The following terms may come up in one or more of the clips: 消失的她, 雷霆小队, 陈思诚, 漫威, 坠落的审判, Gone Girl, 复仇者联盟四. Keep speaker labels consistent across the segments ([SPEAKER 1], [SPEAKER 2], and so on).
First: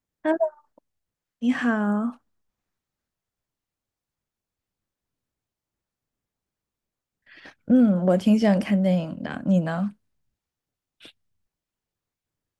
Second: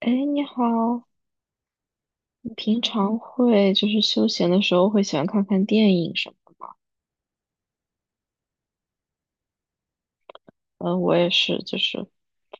[SPEAKER 1] 哎，你
[SPEAKER 2] Hello，
[SPEAKER 1] 好，
[SPEAKER 2] 你好。
[SPEAKER 1] 你平常会休闲的时候会喜欢看看电影什么的吗？
[SPEAKER 2] 嗯，我挺喜欢看电影的，你呢？
[SPEAKER 1] 嗯，我也是，就是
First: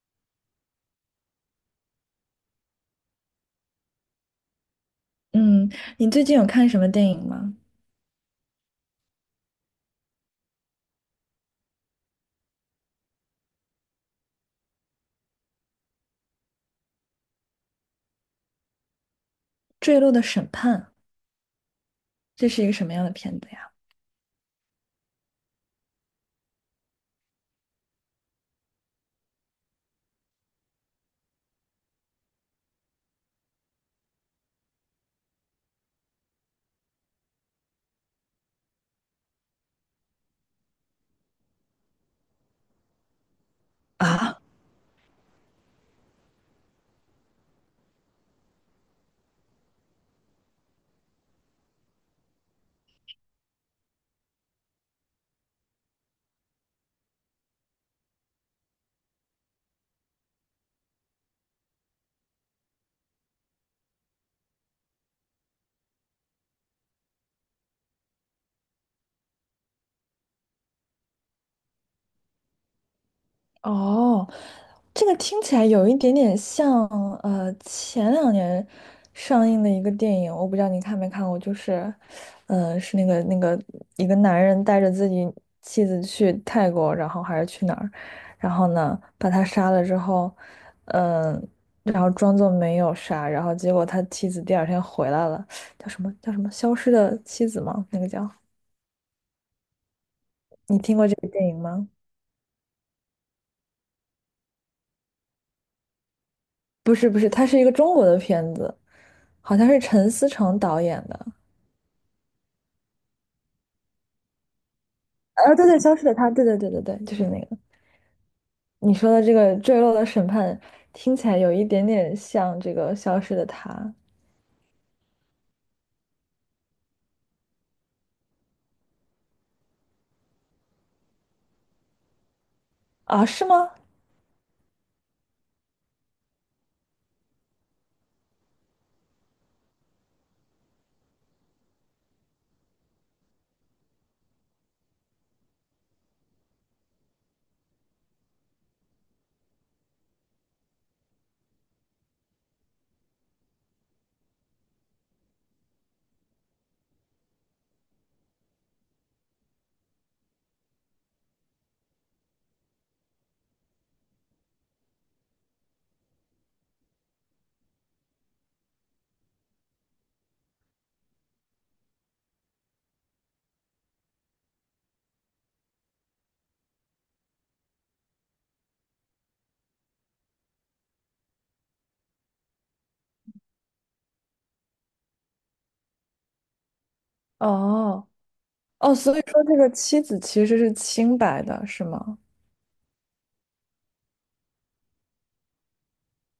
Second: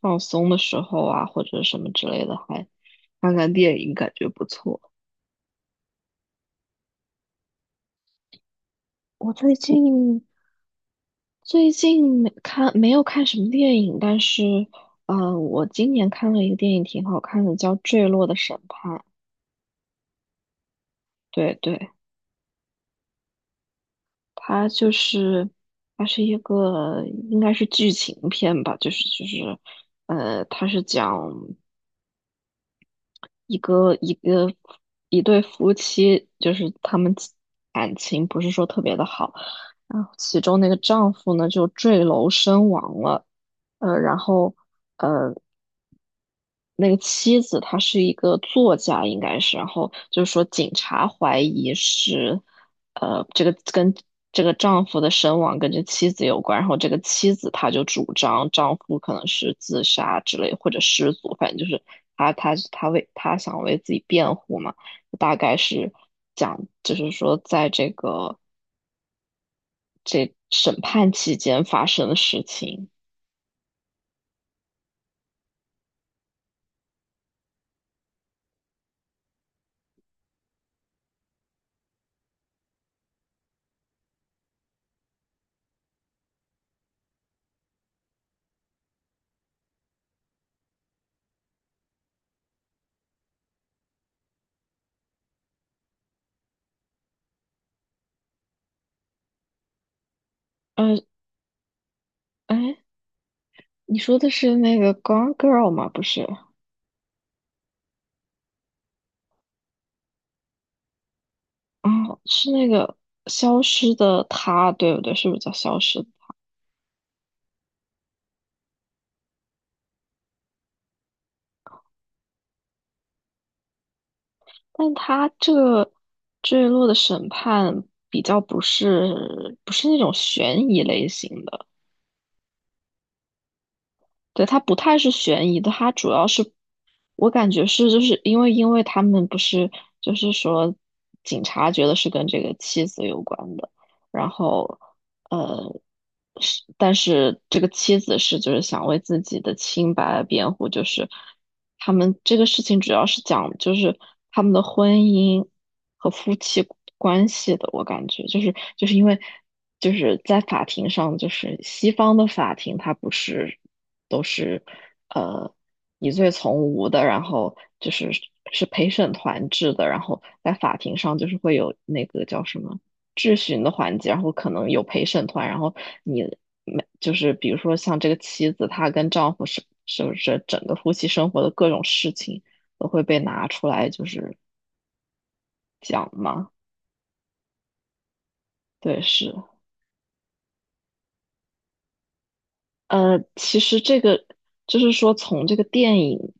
[SPEAKER 1] 放松的时候啊，或者什么之类的，还看看电影，感觉不错。
[SPEAKER 2] 嗯，你最近有看什么电影吗？
[SPEAKER 1] 我最近没有看什么电影，但是我今年看了一个电影挺好看的，叫《坠落的审判》。
[SPEAKER 2] 《坠落的审判》，
[SPEAKER 1] 对对，
[SPEAKER 2] 这是一个什么样的片子呀？
[SPEAKER 1] 它就是它是一个应该是剧情片吧，它是讲一个一个一对夫妻，就是他们其感情不是说特别的好，然后其中那个丈夫呢就坠楼身亡了，呃，然
[SPEAKER 2] 啊，
[SPEAKER 1] 后呃那个妻子她是一个作家，应该是，然后就是说警察怀疑是，这个跟这个丈夫的身亡跟这妻子有关，然后这个妻子她就主张丈夫可能是自杀之类或者失足，反正就是她想为自己辩护嘛，大概是讲就是说在这审判期间发生的事情，
[SPEAKER 2] 哦，这个听起来有一点点像，前两年上映的一个电影，我不知道你看没看过，就是，是那个一个男人带着自己妻子去泰国，然后还是去哪儿，然后呢把他杀了之后，嗯、然后装作没有杀，然后结果他妻子第二天回来了，叫什么消失的妻子吗？那个叫，你听
[SPEAKER 1] 嗯，
[SPEAKER 2] 过这个电影吗？
[SPEAKER 1] 哎，你说的是那个《Gone Girl》吗？不是。
[SPEAKER 2] 不是不是，它是一个中国的片子。好像是陈思诚导演的，
[SPEAKER 1] 哦，是那个消失的她，对不对？是不是叫
[SPEAKER 2] 对
[SPEAKER 1] 消
[SPEAKER 2] 对，消
[SPEAKER 1] 失
[SPEAKER 2] 失
[SPEAKER 1] 的？
[SPEAKER 2] 的她，对对对对对，就是那个你说的这个坠落的审判，听起来有一点点像这个消失的她
[SPEAKER 1] 但她这个坠落的审判比较不是那种悬疑类型的。
[SPEAKER 2] 啊，是吗？
[SPEAKER 1] 对，它不太是悬疑的，它主要是我感觉是就是因为他们不是就是说警察觉得是跟这个妻子有关的，然后呃是但是这个妻子是就是想为自己的清白辩护，就是他们这个事情主要是讲就是他们的婚姻和夫妻关系的，我感觉因为就是在法庭上，就是西方的法庭它不是。都是呃疑罪从无的，然后就是是陪审团制的，然后在法庭上就是会有那个叫什么质询的环节，然后可能有陪审团，然后你没就是比如说像这个妻子，她跟丈夫是不是整个夫妻生活的各种事情都会被拿出来就是讲嘛？
[SPEAKER 2] 哦哦，
[SPEAKER 1] 对，
[SPEAKER 2] 所以
[SPEAKER 1] 是。
[SPEAKER 2] 说这个妻子其实是清白的，是吗？
[SPEAKER 1] 其实这个就是说，从这个电影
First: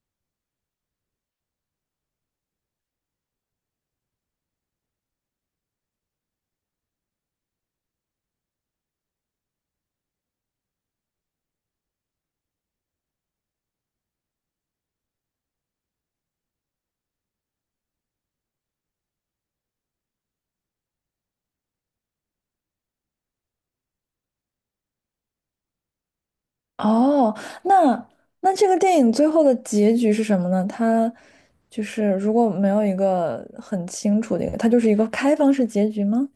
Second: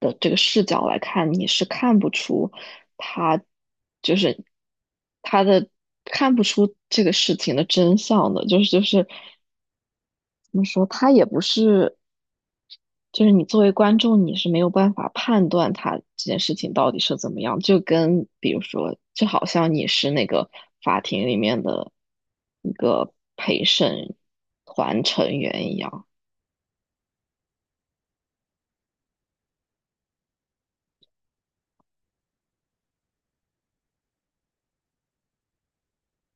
[SPEAKER 1] 的这个视角来看，你是看不出他就是他的看不出这个事情的真相的，就是就是怎么说，他也不是，就是你作为观众，你是没有办法判断他这件事情到底是怎么样，就跟比如说，就好像你是那个法庭里面的一个陪审团成员一样。
[SPEAKER 2] 哦，那那这个电影最后的结局是什么呢？它就是如果没有一个很清楚的一个，它就是一个开放式结局吗？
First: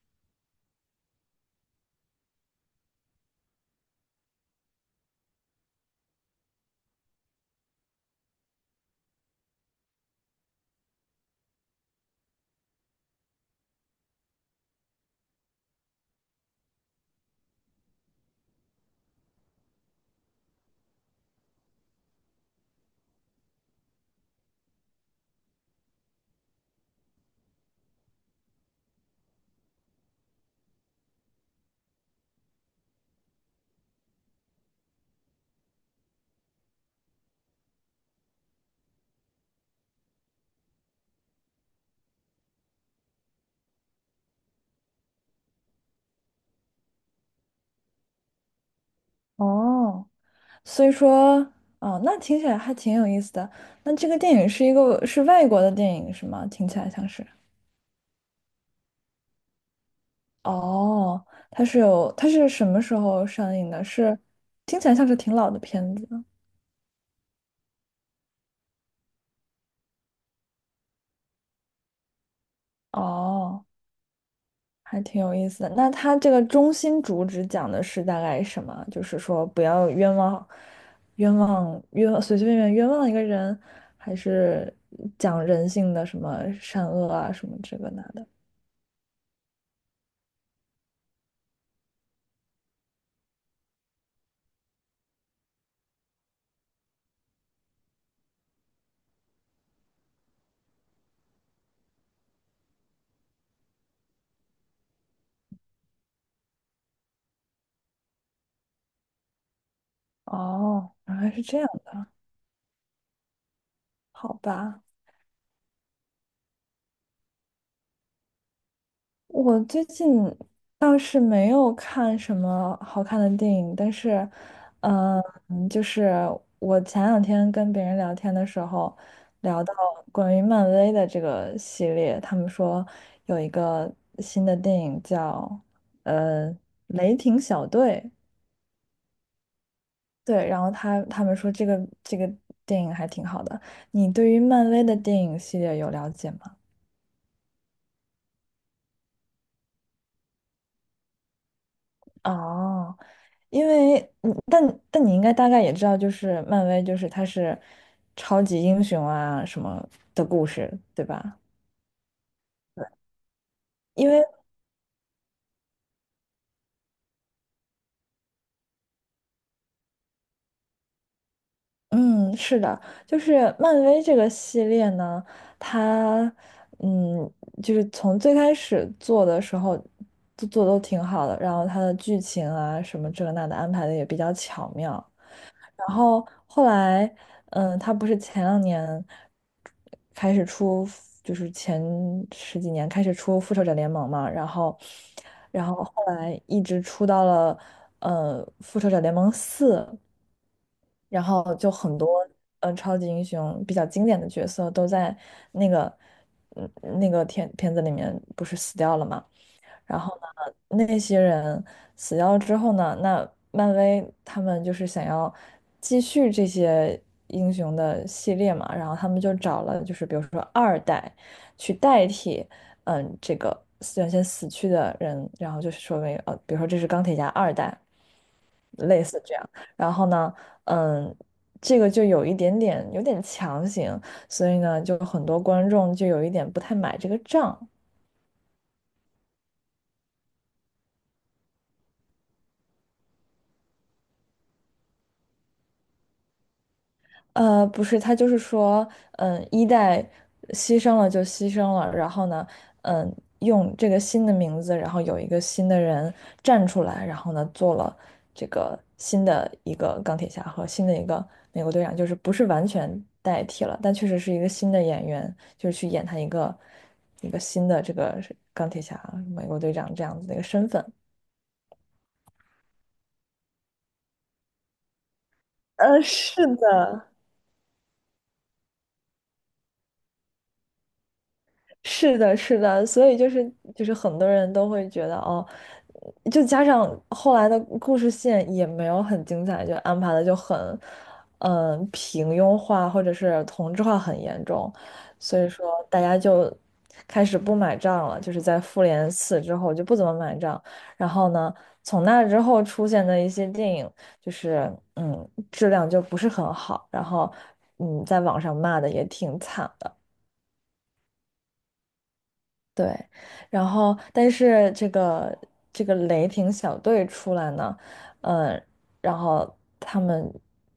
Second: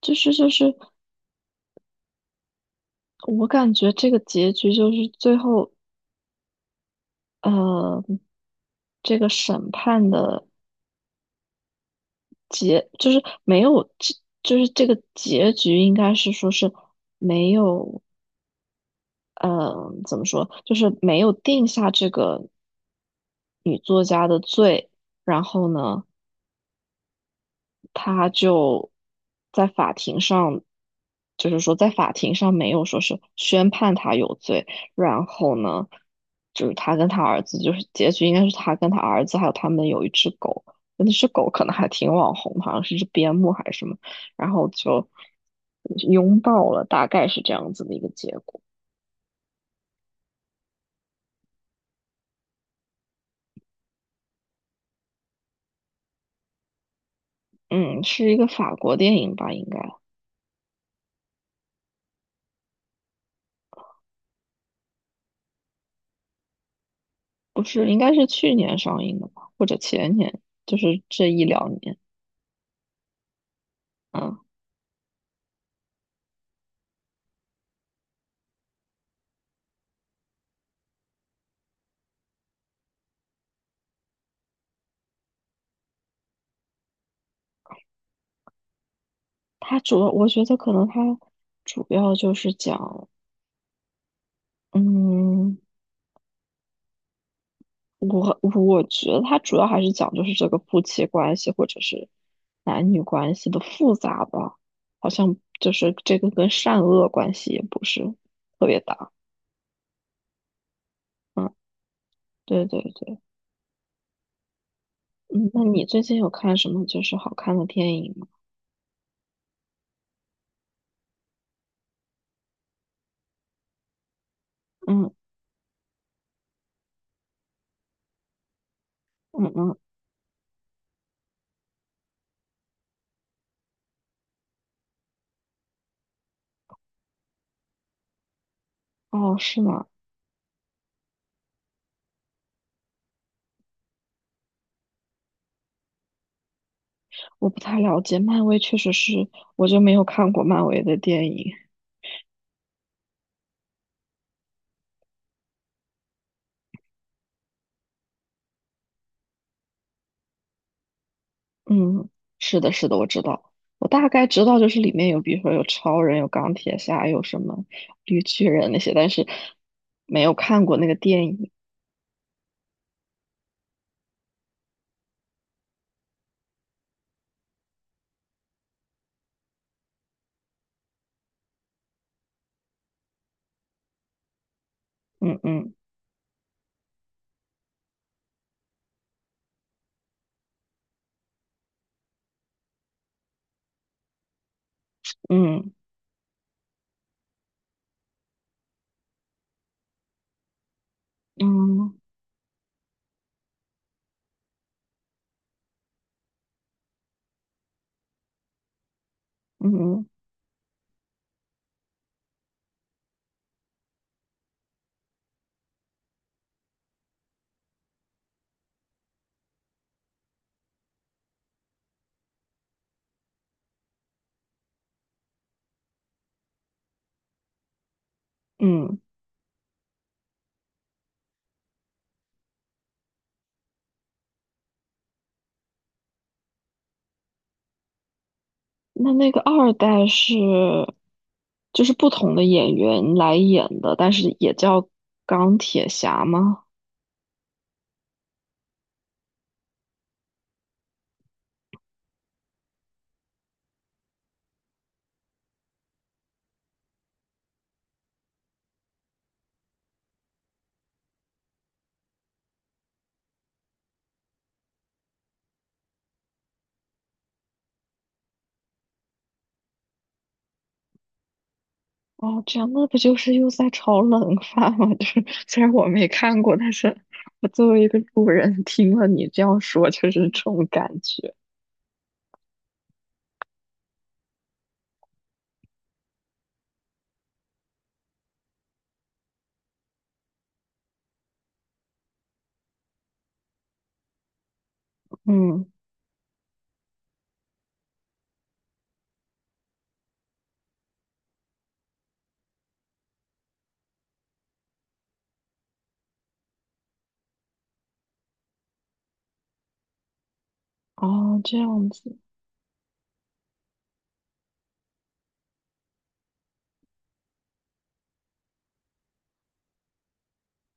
[SPEAKER 1] 就是就是，我感觉这个结局就是最后呃，这个审判的结就是没有，这就是这个结局应该是说是没有，怎么说，就是没有定下这个女作家的罪，然后呢。他就在法庭上，就是说在法庭上没有说是宣判他有罪，然后呢，就是他跟他儿子，就是结局应该是他跟他儿子还有他们有一只狗，那只狗可能还挺网红的好像是只边牧还是什么，然后就拥抱了，大概是这样子的一个结果。
[SPEAKER 2] 哦。所以说，哦，那听起来还挺有意思的。那这个电影是一个是外国的电影是吗？听起来像是。
[SPEAKER 1] 嗯，是一个法国电影吧，应该
[SPEAKER 2] 哦，它是有，它是什么时候上映的？是，听起来像是挺老的片子。
[SPEAKER 1] 不是，应该是去年上映的吧，或者前年，就是这一两年。
[SPEAKER 2] 哦，
[SPEAKER 1] 嗯。
[SPEAKER 2] 还挺有意思的。那它这个中心主旨讲的是大概什么？就是说不要冤枉，冤枉冤枉随随便便冤枉一个人，还是讲人性的什么善恶啊什么这个那的？
[SPEAKER 1] 它主要，我觉得可能它主要就是讲，嗯，我觉得它主要还是讲就是这个夫妻关系或者是男女关系的复杂吧，好像就是这个跟善恶关系也不是特别大。
[SPEAKER 2] 哦，原来是
[SPEAKER 1] 嗯，
[SPEAKER 2] 这样的，
[SPEAKER 1] 对对对，
[SPEAKER 2] 好吧。
[SPEAKER 1] 嗯，那你最近有看什么就是好看的电影吗？
[SPEAKER 2] 我最近倒是没有看什么好看的电影，但是，
[SPEAKER 1] 嗯
[SPEAKER 2] 呃就是我前两天跟别人聊天的时候，
[SPEAKER 1] 嗯
[SPEAKER 2] 聊到
[SPEAKER 1] 嗯，
[SPEAKER 2] 关于漫威的这个系列，他们说有一个新的电影叫呃《雷霆小队》，
[SPEAKER 1] 哦，是吗？
[SPEAKER 2] 对，然后他们说这个电影还挺好的。你对于漫威的电影系列有了解吗？
[SPEAKER 1] 我不太了解，漫威确实是，我就没有看过漫威的电影。
[SPEAKER 2] 哦。因为但你应该大概也知道，就是漫威，就是它是超级英雄啊什么的故事，对吧？
[SPEAKER 1] 嗯，是的，是
[SPEAKER 2] 对
[SPEAKER 1] 的，我知道，我大
[SPEAKER 2] 因为
[SPEAKER 1] 概知道，就是里面有，比如说有超人，有钢铁侠，有什么绿巨人那些，但是没有看过那个电影。
[SPEAKER 2] 嗯，是的，就是漫威这个系列呢，它嗯，就是从最开始做的时候都做得都挺好的，然后它的剧情啊什么这个那的安排的也比较巧妙，
[SPEAKER 1] 嗯嗯
[SPEAKER 2] 然后后来，他不是前两年开始出，就是前十几年开始出《复仇者联盟》嘛，然后，然
[SPEAKER 1] 嗯
[SPEAKER 2] 后后来一直出到了《复仇者联盟四》，然后就
[SPEAKER 1] 嗯
[SPEAKER 2] 很多超级英雄比较经典的角色都在那个嗯那个片子里面不是死掉了嘛。然
[SPEAKER 1] 嗯
[SPEAKER 2] 后呢，那些人死掉之后呢，那漫威他们就是想要继续这些英雄的系列嘛，然后他们就找了就是比如说二代去代替，嗯，这个原先死去的人，然后就是说比如说这是钢铁侠二代，
[SPEAKER 1] 嗯，
[SPEAKER 2] 类似这样，然后呢，嗯。这个就有一点点有点强行，所以呢，就很多观众就有一点不太买这个账。
[SPEAKER 1] 那那个二代是就是不同的演员来演的，但是也叫钢铁侠吗？
[SPEAKER 2] 不是，他就是说，一代牺牲了就牺牲了，然后呢，嗯，用这个新的名字，然后有一个新的人站出来，然后呢，做了这个新的一个钢铁侠和新的一个美国队长，就是不是完全代替了，但确实是一个新的演员，就是去演他一个新的这个钢铁侠、美国队长这样子的一个身份。
[SPEAKER 1] 哦，这样那不就是又在炒冷饭吗？就是虽然我
[SPEAKER 2] 嗯，
[SPEAKER 1] 没
[SPEAKER 2] 是
[SPEAKER 1] 看过，但是
[SPEAKER 2] 的，
[SPEAKER 1] 我作为一个路人听了你这样说，就是这种感觉。
[SPEAKER 2] 是的，是的，所以就是很多人都会觉得哦，就加上后来的故事线也没有很精彩，就安排的就很，平庸化或者是同质化很严重，所以说
[SPEAKER 1] 嗯，
[SPEAKER 2] 大家就开始不买账了，就是在复联四之后就不怎么买账，然后呢，从那之后出现的一些电影就是质量就不是很好，然后在网上骂的也挺惨的。
[SPEAKER 1] 哦，这样子，
[SPEAKER 2] 对，然后但是这个雷霆小队出来呢，嗯，然后他们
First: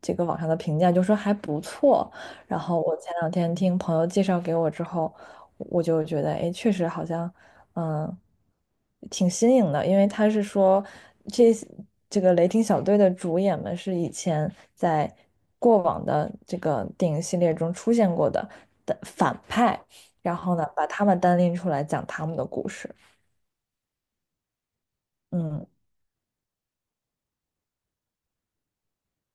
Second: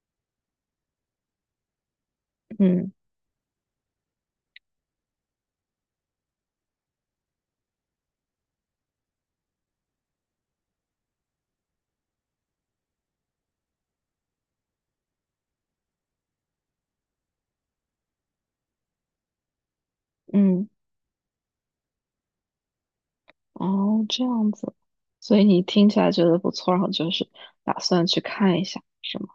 [SPEAKER 2] 这个网上的评价就说还不错，然后
[SPEAKER 1] 嗯
[SPEAKER 2] 我前两天听朋友介绍给我之后，我就觉得哎，确实好像嗯挺新颖的，因为他是说这这个雷霆小队的主演们是以前在过往的这个电影系列中出现过的反派。然后呢，
[SPEAKER 1] 嗯，
[SPEAKER 2] 把他们单拎出来讲他们的故事。
[SPEAKER 1] 哦，这样子，所以你
[SPEAKER 2] 嗯，
[SPEAKER 1] 听起来觉得不错，然后就是打算去看一下，是吗？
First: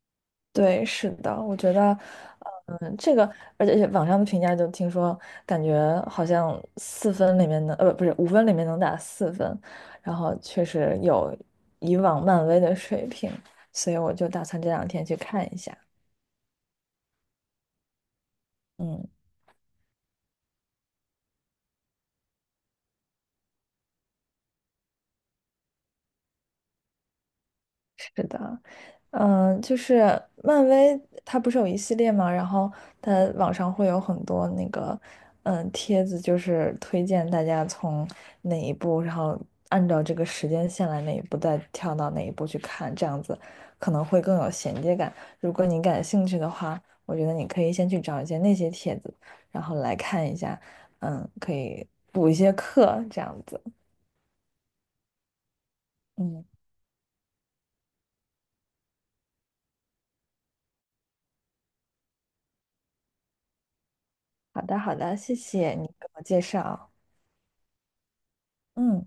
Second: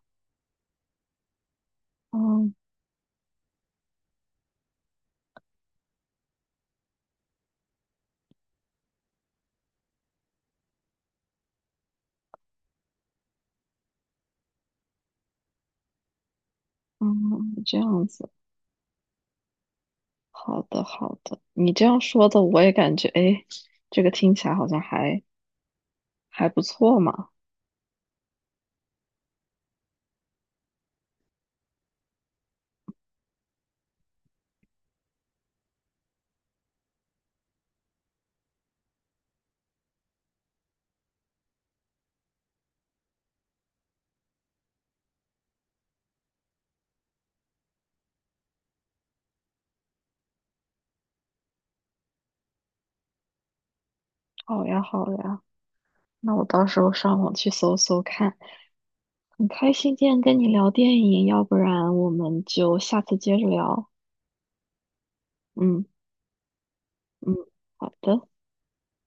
[SPEAKER 2] 对，是的，我觉得，
[SPEAKER 1] 嗯
[SPEAKER 2] 这个，而且网上的评价就听说，感觉好像四分里面能，不是5分里面能打四分，然后确实有以往漫威的水平，所以我就打算这两天去看一下。
[SPEAKER 1] 嗯，这样子，
[SPEAKER 2] 嗯，
[SPEAKER 1] 好的好的，你这样说的我也感觉，哎，这个听起来好像还不错嘛。
[SPEAKER 2] 是的。嗯，就是漫威，它不是有一系列嘛，然后它网上会有很多那个，帖子，就是推荐大家从哪一部，然后按照这个时间线来哪一部，再跳到哪一部去看，这样子可能会更有衔接感。如果你感兴趣的话，我觉得你可以先去找一些那些帖子，然后来看一下，可以补一些课，这样子。
[SPEAKER 1] 好呀好呀。那我
[SPEAKER 2] 嗯，
[SPEAKER 1] 到时候上网去搜搜看。很开心今天跟你聊电影，要不然我们就下次接着聊。
[SPEAKER 2] 好的，好的，谢谢
[SPEAKER 1] 嗯
[SPEAKER 2] 你给我介绍。
[SPEAKER 1] 嗯，好的。
[SPEAKER 2] 嗯。